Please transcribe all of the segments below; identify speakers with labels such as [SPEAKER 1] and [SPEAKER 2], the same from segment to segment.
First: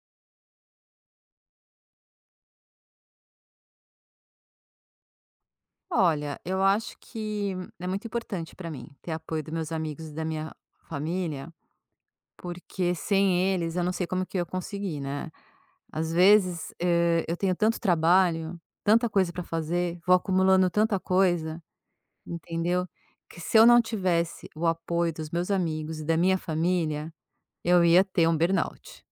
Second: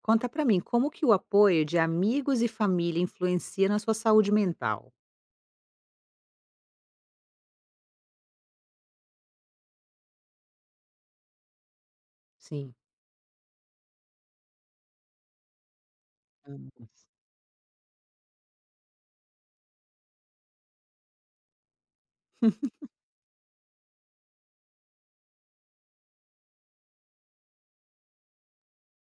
[SPEAKER 1] Conta pra mim, como que o apoio de amigos e família influencia na sua saúde mental?
[SPEAKER 2] Olha, eu acho que é muito importante para mim ter apoio dos meus amigos e da minha família,
[SPEAKER 1] Sim.
[SPEAKER 2] porque sem eles eu não sei como que eu ia conseguir, né. Às
[SPEAKER 1] Hum.
[SPEAKER 2] vezes, eu tenho tanto trabalho, tanta coisa para fazer, vou acumulando tanta coisa, entendeu, que se eu não tivesse o apoio dos meus amigos e da minha família, eu ia ter um burnout.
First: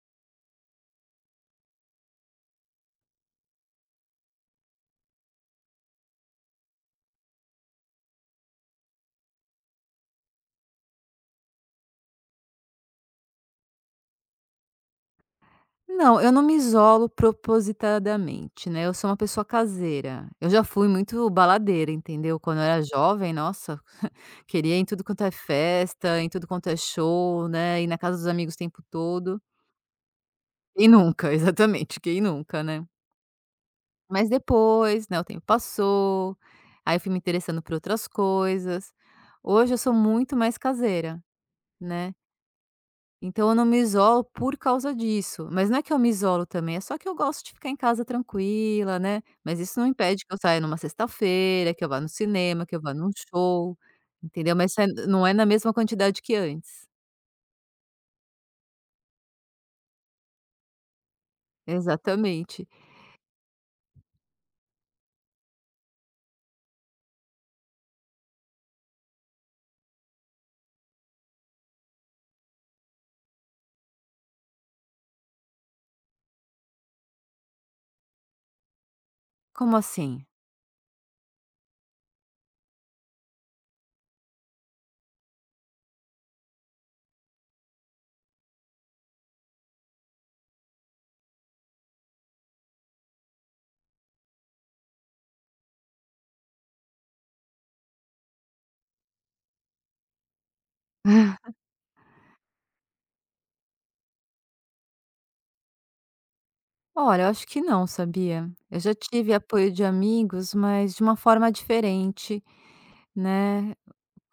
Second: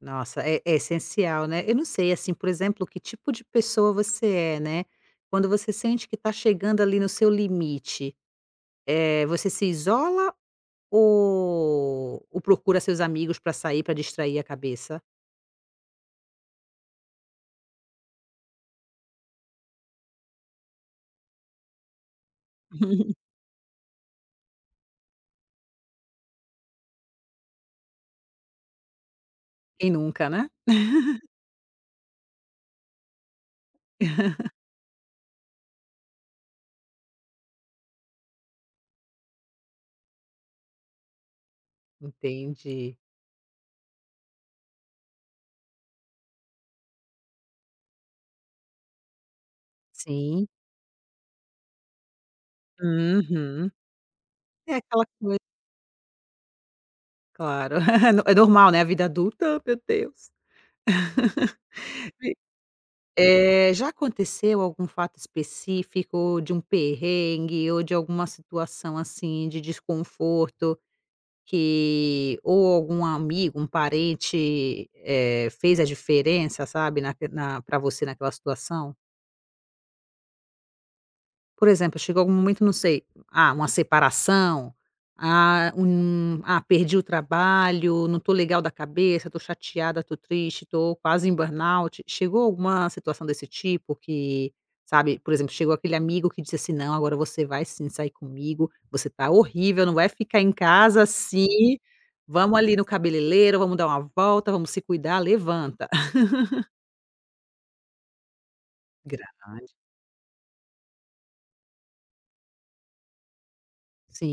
[SPEAKER 1] Nossa, é, é essencial, né? Eu não sei, assim, por exemplo, que tipo de pessoa você é, né? Quando você sente que está chegando ali no seu limite, você se isola ou procura seus amigos para sair, para distrair a cabeça?
[SPEAKER 2] Não, eu não me isolo propositadamente, né, eu sou uma pessoa caseira. Eu já fui muito baladeira, entendeu. Quando eu era jovem, nossa, queria ir em tudo quanto é festa, em tudo quanto é show, né, ir na casa dos amigos o tempo todo.
[SPEAKER 1] Quem nunca, né?
[SPEAKER 2] E nunca? Exatamente, quem nunca, né. Mas depois, né, o tempo passou, aí eu fui me interessando por outras coisas. Hoje eu sou muito mais caseira, né.
[SPEAKER 1] Entendi.
[SPEAKER 2] Então eu não me isolo por causa disso, mas não é que eu me isolo também, é só que eu gosto de ficar em casa tranquila, né, mas isso não impede que eu
[SPEAKER 1] Sim.
[SPEAKER 2] saia numa sexta-feira, que eu vá no cinema, que eu vá num
[SPEAKER 1] Uhum.
[SPEAKER 2] show, entendeu, mas
[SPEAKER 1] É
[SPEAKER 2] isso é
[SPEAKER 1] aquela
[SPEAKER 2] não é
[SPEAKER 1] coisa,
[SPEAKER 2] na mesma quantidade que antes.
[SPEAKER 1] claro. É normal, né? A vida adulta, meu Deus.
[SPEAKER 2] Exatamente.
[SPEAKER 1] Já aconteceu algum fato específico de um perrengue ou de alguma situação, assim, de desconforto que ou algum amigo, um parente, fez a diferença, sabe, na pra você naquela situação?
[SPEAKER 2] Como assim?
[SPEAKER 1] Por exemplo, chegou algum momento, não sei, ah, uma separação, ah, um ah, perdi o trabalho, não tô legal da cabeça, tô chateada, tô triste, tô quase em burnout. Chegou alguma situação desse tipo que, sabe, por exemplo, chegou aquele amigo que disse assim: "Não, agora você vai sim sair comigo, você tá horrível, não vai ficar em casa assim, vamos ali no cabeleireiro, vamos dar uma volta, vamos se cuidar, levanta".
[SPEAKER 2] Olha, eu acho que não, sabia? Eu já tive apoio
[SPEAKER 1] Grande.
[SPEAKER 2] de amigos, mas de uma forma diferente, né,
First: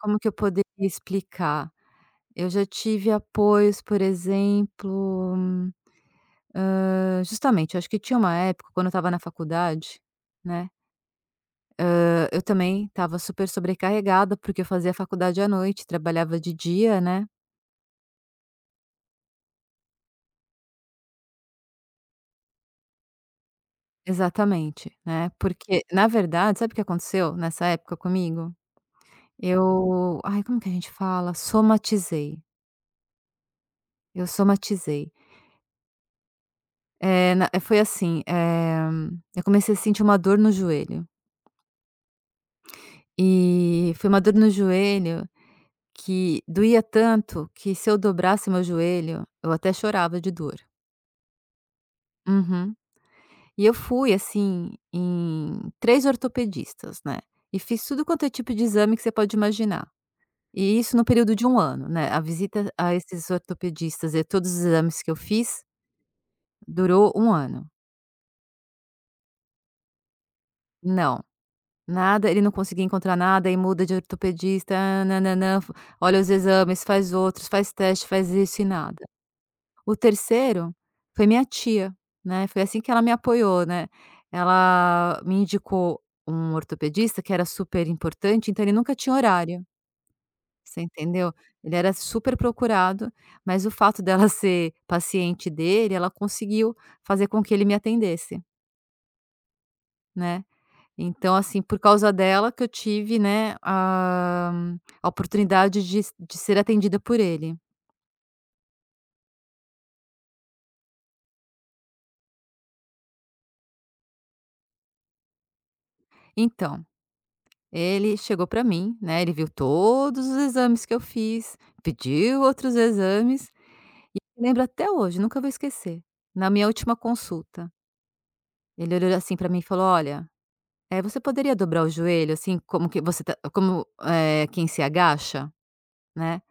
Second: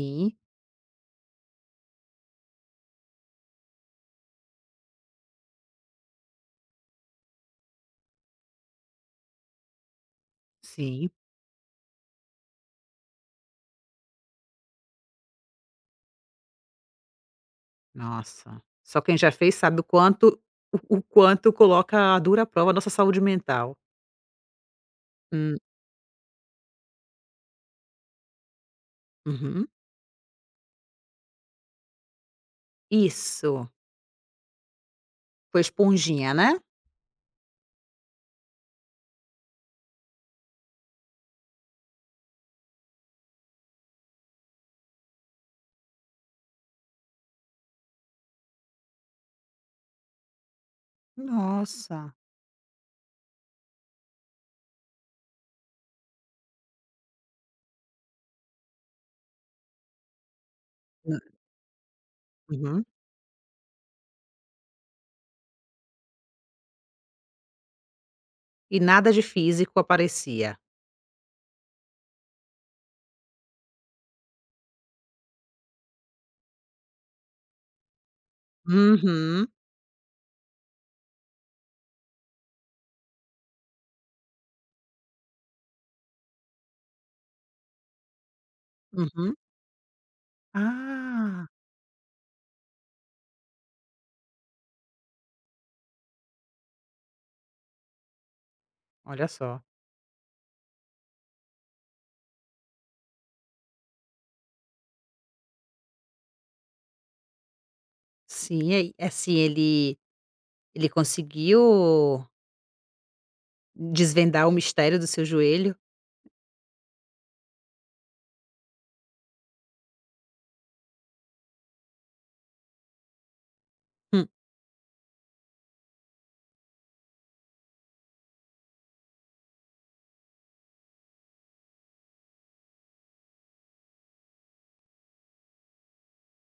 [SPEAKER 2] como que eu poderia explicar? Eu já tive apoios, por exemplo. Hã, justamente, eu acho que tinha uma época, quando eu estava na faculdade, né,
[SPEAKER 1] sim.
[SPEAKER 2] eu também estava super sobrecarregada, porque eu fazia faculdade à noite, trabalhava de dia, né.
[SPEAKER 1] Nossa, só quem já fez sabe o quanto o quanto coloca a dura prova a nossa saúde mental.
[SPEAKER 2] Exatamente, né,
[SPEAKER 1] Hum,
[SPEAKER 2] porque na verdade, sabe o que aconteceu nessa época comigo?
[SPEAKER 1] uhum.
[SPEAKER 2] Eu ai, como que a gente fala? Somatizei,
[SPEAKER 1] Isso,
[SPEAKER 2] eu somatizei.
[SPEAKER 1] foi esponjinha, né?
[SPEAKER 2] É na é, foi assim, eu comecei a sentir uma dor no joelho, e foi uma dor no joelho que doía tanto que se eu dobrasse meu joelho, eu até chorava de dor.
[SPEAKER 1] Nossa.
[SPEAKER 2] Uhum. E eu fui, assim, em 3 ortopedistas, né, e fiz tudo quanto é tipo de exame que você pode imaginar. E isso no
[SPEAKER 1] Hã,
[SPEAKER 2] período de um ano, né, a visita
[SPEAKER 1] uhum.
[SPEAKER 2] a esses ortopedistas e todos os exames que eu fiz durou um ano.
[SPEAKER 1] E nada de físico aparecia.
[SPEAKER 2] Não, nada, ele não conseguia encontrar nada e muda de ortopedista, nã-nã-nã, olha os exames, faz outros, faz teste, faz isso e nada.
[SPEAKER 1] Uhum,
[SPEAKER 2] O terceiro foi minha tia, né, foi assim que ela me apoiou, né. Ela me indicou um ortopedista que era super importante, então ele nunca tinha
[SPEAKER 1] uhum.
[SPEAKER 2] horário, você entendeu?
[SPEAKER 1] Ah.
[SPEAKER 2] Ele era super procurado, mas o fato dela ser paciente dele, ela conseguiu fazer com que ele me atendesse,
[SPEAKER 1] Olha só.
[SPEAKER 2] né. Então, assim, por causa dela que eu tive, né, a oportunidade de ser atendida por ele.
[SPEAKER 1] Sim, aí assim, ele conseguiu desvendar o mistério do seu joelho?
[SPEAKER 2] Então, ele chegou para mim, né, ele viu todos os exames que eu fiz, pediu outros exames,
[SPEAKER 1] Hum,
[SPEAKER 2] lembro até hoje, nunca vou esquecer. Na minha última consulta, ele olhou assim para mim e falou: "Olha, você poderia dobrar o joelho, assim, como que você tá como, quem se agacha?", né.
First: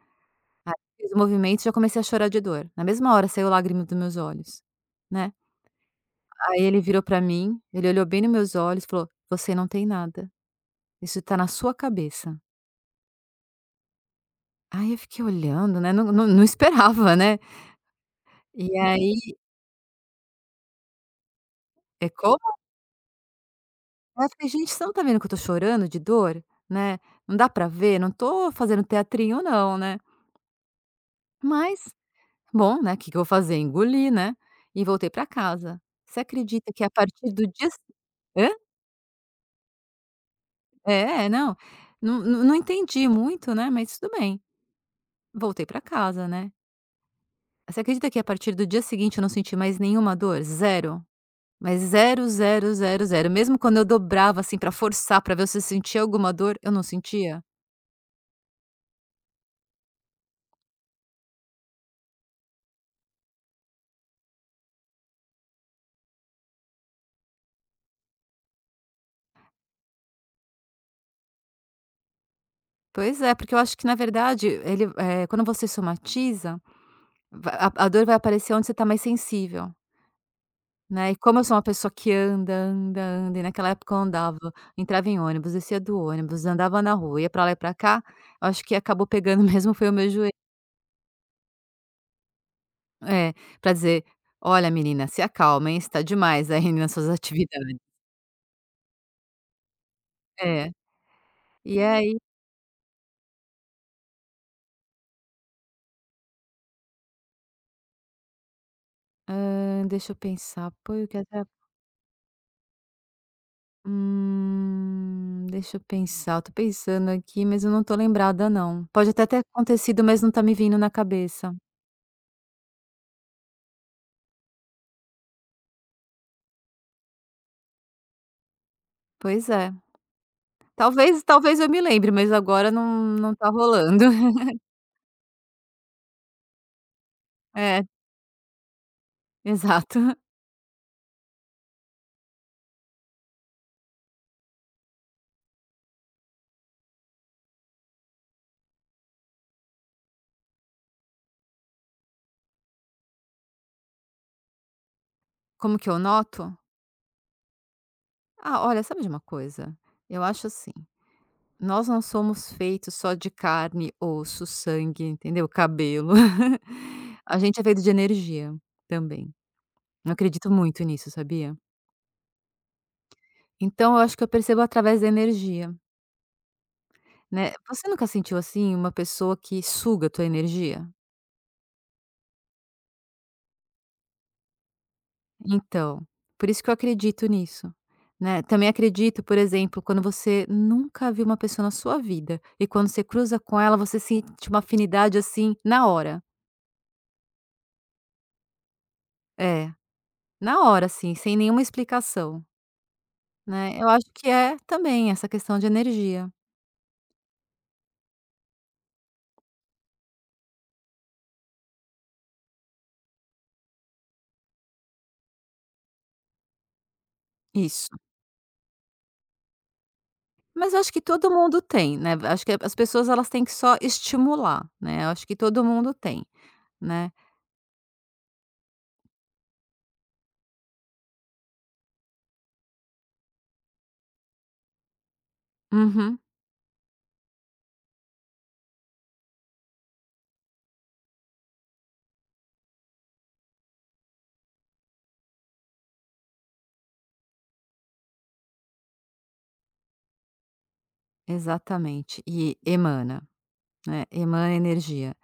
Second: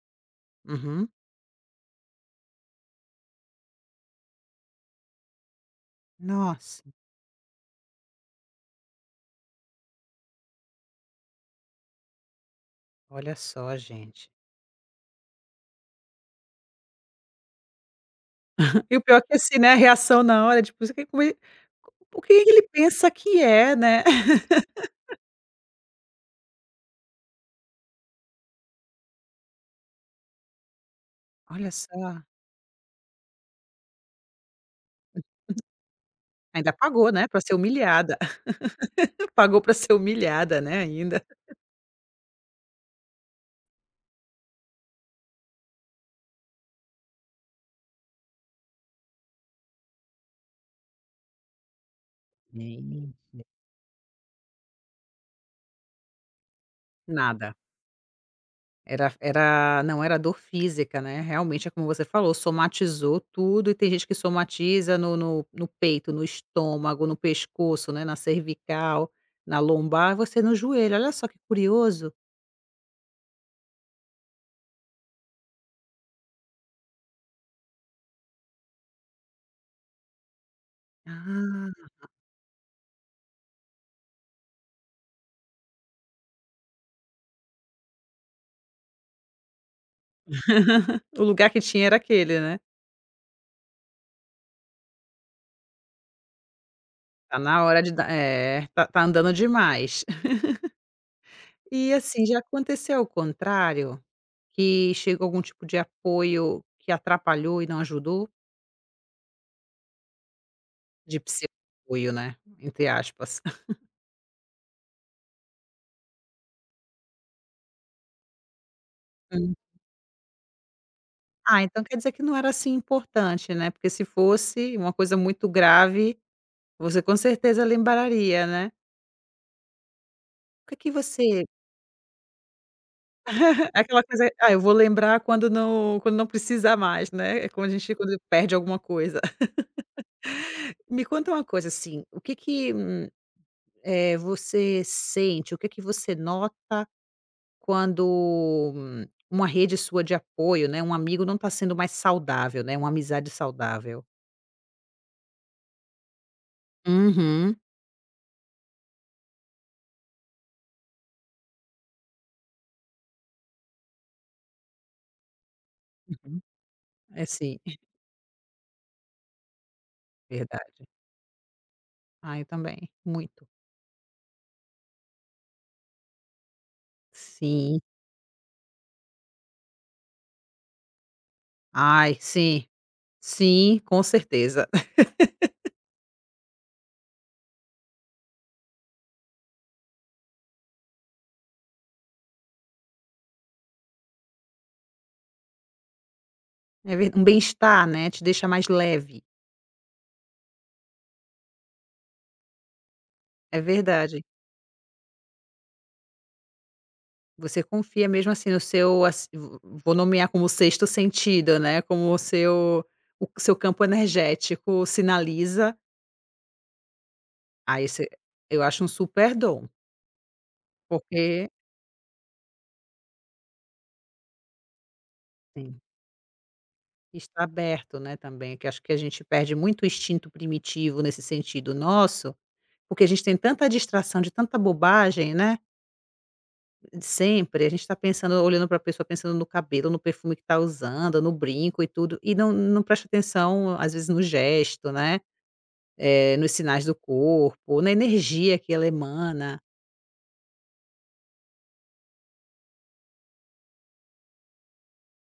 [SPEAKER 1] uhum.
[SPEAKER 2] Fiz o movimento, e já comecei a chorar de dor. Na mesma hora saiu lágrima dos meus olhos, né. Aí ele
[SPEAKER 1] Nossa.
[SPEAKER 2] virou para mim, ele olhou bem nos meus olhos e falou: "Você não tem nada, isso tá na sua cabeça".
[SPEAKER 1] Olha só, gente.
[SPEAKER 2] Aí eu fiquei olhando, né, não esperava, né. E
[SPEAKER 1] E o
[SPEAKER 2] aí
[SPEAKER 1] pior é que assim, né, a reação na hora, tipo, você fica com
[SPEAKER 2] é
[SPEAKER 1] o que
[SPEAKER 2] como?
[SPEAKER 1] ele pensa que é, né.
[SPEAKER 2] Aí eu falei: "Gente, você não tá vendo que eu tô chorando de dor, né, não dá pra ver, não tô fazendo teatrinho não, né".
[SPEAKER 1] Olha
[SPEAKER 2] Mas,
[SPEAKER 1] só,
[SPEAKER 2] bom, né, o que que eu vou fazer, engoli, né, e voltei pra casa. Você acredita
[SPEAKER 1] ainda
[SPEAKER 2] que a
[SPEAKER 1] pagou, né,
[SPEAKER 2] partir
[SPEAKER 1] pra
[SPEAKER 2] do
[SPEAKER 1] ser
[SPEAKER 2] dia se
[SPEAKER 1] humilhada.
[SPEAKER 2] hã?
[SPEAKER 1] Pagou pra ser humilhada, né, ainda.
[SPEAKER 2] É, é, não, não entendi muito, né, mas tudo bem, voltei pra casa, né. Você acredita que a partir do dia seguinte eu não senti mais nenhuma dor? Zero, mas zero, zero, zero,
[SPEAKER 1] Gente.
[SPEAKER 2] zero. Mesmo quando eu dobrava, assim, pra forçar pra ver se eu sentia alguma dor, eu não sentia.
[SPEAKER 1] Nada. Era não era dor física, né, realmente é como você falou, somatizou tudo e tem gente que somatiza no peito, no estômago, no pescoço, né, na cervical, na lombar, e você no joelho, olha só que curioso.
[SPEAKER 2] Pois é, porque eu acho que na verdade ele, quando você somatiza, va a dor vai aparecer onde você está mais sensível, né, e como eu sou uma
[SPEAKER 1] Ah,
[SPEAKER 2] pessoa que anda, anda, anda, e naquela época eu andava, entrava em ônibus, descia do ônibus, andava na rua, ia pra lá e pra cá, eu acho que acabou pegando mesmo foi o meu joelho.
[SPEAKER 1] o lugar que tinha era aquele, né.
[SPEAKER 2] É, pra dizer: "Olha menina, se acalma, hein, você está demais aí nas suas
[SPEAKER 1] Tá na
[SPEAKER 2] atividades".
[SPEAKER 1] hora de dar é, tá andando demais.
[SPEAKER 2] É. E
[SPEAKER 1] E
[SPEAKER 2] aí,
[SPEAKER 1] assim, já aconteceu o contrário? Que chegou algum tipo de apoio que atrapalhou e não ajudou?
[SPEAKER 2] hã, deixa eu pensar, apoio que
[SPEAKER 1] De
[SPEAKER 2] é.
[SPEAKER 1] pseudo-apoio, né, entre aspas.
[SPEAKER 2] Deixa eu pensar, eu tô pensando aqui, mas eu não tô lembrada não. Pode até ter
[SPEAKER 1] Hum.
[SPEAKER 2] acontecido, mas não tá me vindo na cabeça.
[SPEAKER 1] Ah, então quer dizer que não era, assim, importante, né, porque se fosse uma coisa muito grave, você com certeza lembraria, né.
[SPEAKER 2] Pois é.
[SPEAKER 1] O que é que
[SPEAKER 2] Talvez
[SPEAKER 1] você
[SPEAKER 2] talvez eu me lembre, mas agora não não tá
[SPEAKER 1] aquela
[SPEAKER 2] rolando.
[SPEAKER 1] coisa: "Ah, eu vou lembrar quando quando não precisar mais", né, é quando a
[SPEAKER 2] É,
[SPEAKER 1] gente quando perde alguma coisa.
[SPEAKER 2] exato.
[SPEAKER 1] Me conta uma coisa, assim, o que que você sente? O que que você nota quando uma rede sua de apoio, né, um amigo não está sendo mais saudável, né, uma amizade saudável?
[SPEAKER 2] Como que eu noto?
[SPEAKER 1] Uhum.
[SPEAKER 2] Ah, olha, sabe de uma coisa? Eu acho assim, nós não somos feitos só de carne, osso, sangue, entendeu? Cabelo.
[SPEAKER 1] Uhum. É
[SPEAKER 2] A
[SPEAKER 1] sim,
[SPEAKER 2] gente é feito de energia também. Eu acredito muito
[SPEAKER 1] verdade.
[SPEAKER 2] nisso, sabia?
[SPEAKER 1] Ah, eu também, muito.
[SPEAKER 2] Então eu acho que eu percebo através da energia. Né,
[SPEAKER 1] Sim.
[SPEAKER 2] você nunca sentiu, assim, uma pessoa que suga tua energia?
[SPEAKER 1] Ai, sim. Sim, com certeza.
[SPEAKER 2] Então, por isso que eu acredito nisso, né. Também acredito, por exemplo, quando você nunca viu uma pessoa na sua vida e quando você cruza com ela, você sente uma afinidade, assim, na hora.
[SPEAKER 1] É ver um bem-estar, né, te deixa mais leve.
[SPEAKER 2] É, na hora, assim, sem nenhuma explicação,
[SPEAKER 1] É
[SPEAKER 2] né. Eu acho
[SPEAKER 1] verdade.
[SPEAKER 2] que é também essa questão de energia.
[SPEAKER 1] Você confia mesmo assim no seu assi vo vou nomear como sexto sentido, né, como o seu campo energético sinaliza, aí
[SPEAKER 2] Isso.
[SPEAKER 1] você eu acho um super dom,
[SPEAKER 2] Mas eu acho que todo
[SPEAKER 1] porque
[SPEAKER 2] mundo tem, né, acho que as pessoas elas têm que só estimular, né, eu acho que todo
[SPEAKER 1] sim,
[SPEAKER 2] mundo tem, né.
[SPEAKER 1] está aberto, né, também, que acho que a gente perde muito o instinto primitivo nesse sentido nosso, porque a gente tem tanta distração de tanta bobagem, né,
[SPEAKER 2] Uhum.
[SPEAKER 1] de sempre, a gente está pensando olhando para a pessoa, pensando no cabelo, no perfume que está usando, no brinco e tudo, e não presta atenção, às vezes, no gesto, né. Nos sinais do corpo, na energia que ela emana.
[SPEAKER 2] Exatamente, e emana, né, emana energia.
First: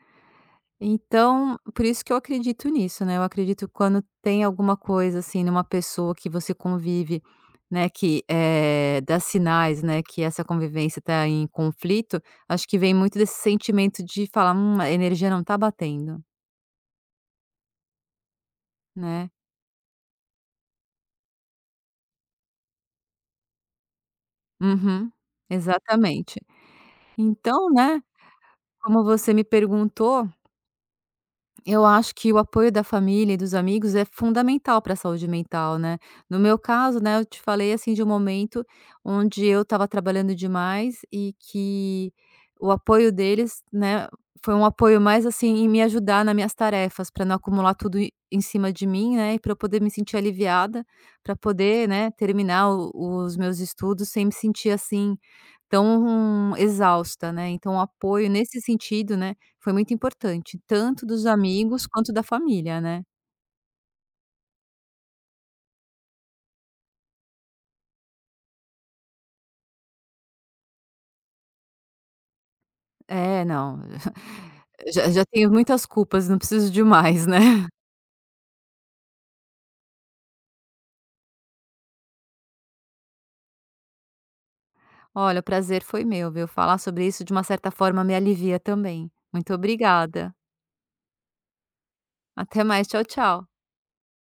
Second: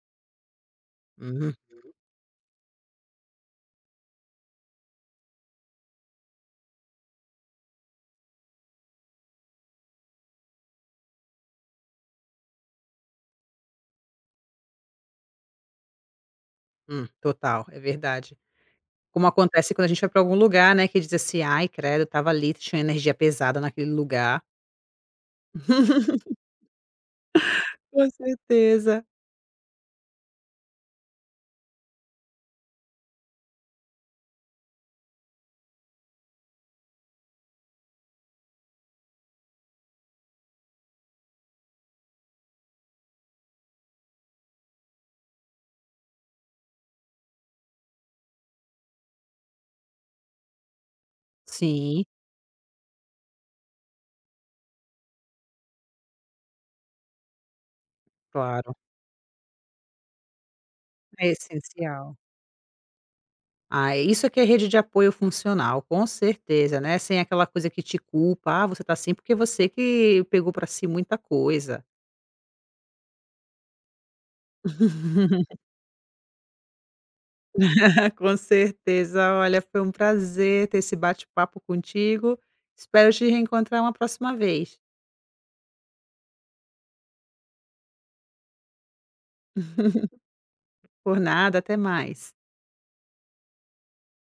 [SPEAKER 1] Uhum,
[SPEAKER 2] Então, por isso que eu acredito nisso, né, eu acredito que quando tem alguma coisa, assim, numa pessoa que você convive, né, que, dá sinais, né, que essa convivência está em conflito, acho que vem muito desse sentimento de falar: a energia não tá batendo",
[SPEAKER 1] total, é verdade. Como
[SPEAKER 2] né.
[SPEAKER 1] acontece quando a gente vai para algum lugar, né, que diz assim: "Ai, credo, tava ali, tinha energia pesada naquele lugar".
[SPEAKER 2] Uhum, exatamente. Então, né,
[SPEAKER 1] Com
[SPEAKER 2] como
[SPEAKER 1] certeza.
[SPEAKER 2] você me perguntou, eu acho que o apoio da família e dos amigos é fundamental para a saúde mental, né. No meu caso, né, eu te falei, assim, de um momento onde eu estava trabalhando demais e que o apoio deles, né, foi um apoio mais, assim, em me ajudar nas minhas tarefas, para não acumular tudo e em cima de mim, né, e para eu poder me sentir aliviada, para poder,
[SPEAKER 1] Sim,
[SPEAKER 2] né, terminar o os meus estudos sem me sentir, assim, tão exausta, né. Então o apoio nesse
[SPEAKER 1] claro,
[SPEAKER 2] sentido, né, foi muito importante, tanto dos
[SPEAKER 1] é
[SPEAKER 2] amigos quanto
[SPEAKER 1] essencial.
[SPEAKER 2] da família, né.
[SPEAKER 1] Ah, isso é que é rede de apoio funcional, com certeza, né, sem aquela coisa que te culpa: "Ah, você tá assim porque é você que pegou pra si muita coisa".
[SPEAKER 2] É, não, já tenho muitas culpas, não preciso de mais, né.
[SPEAKER 1] Com certeza. Olha, foi um prazer ter esse bate-papo contigo. Espero te reencontrar uma próxima vez.
[SPEAKER 2] Olha, o prazer foi meu, viu. Falar sobre isso, de uma certa forma, me alivia também. Muito obrigada.
[SPEAKER 1] Por nada, até mais.
[SPEAKER 2] Até mais. Tchau, tchau.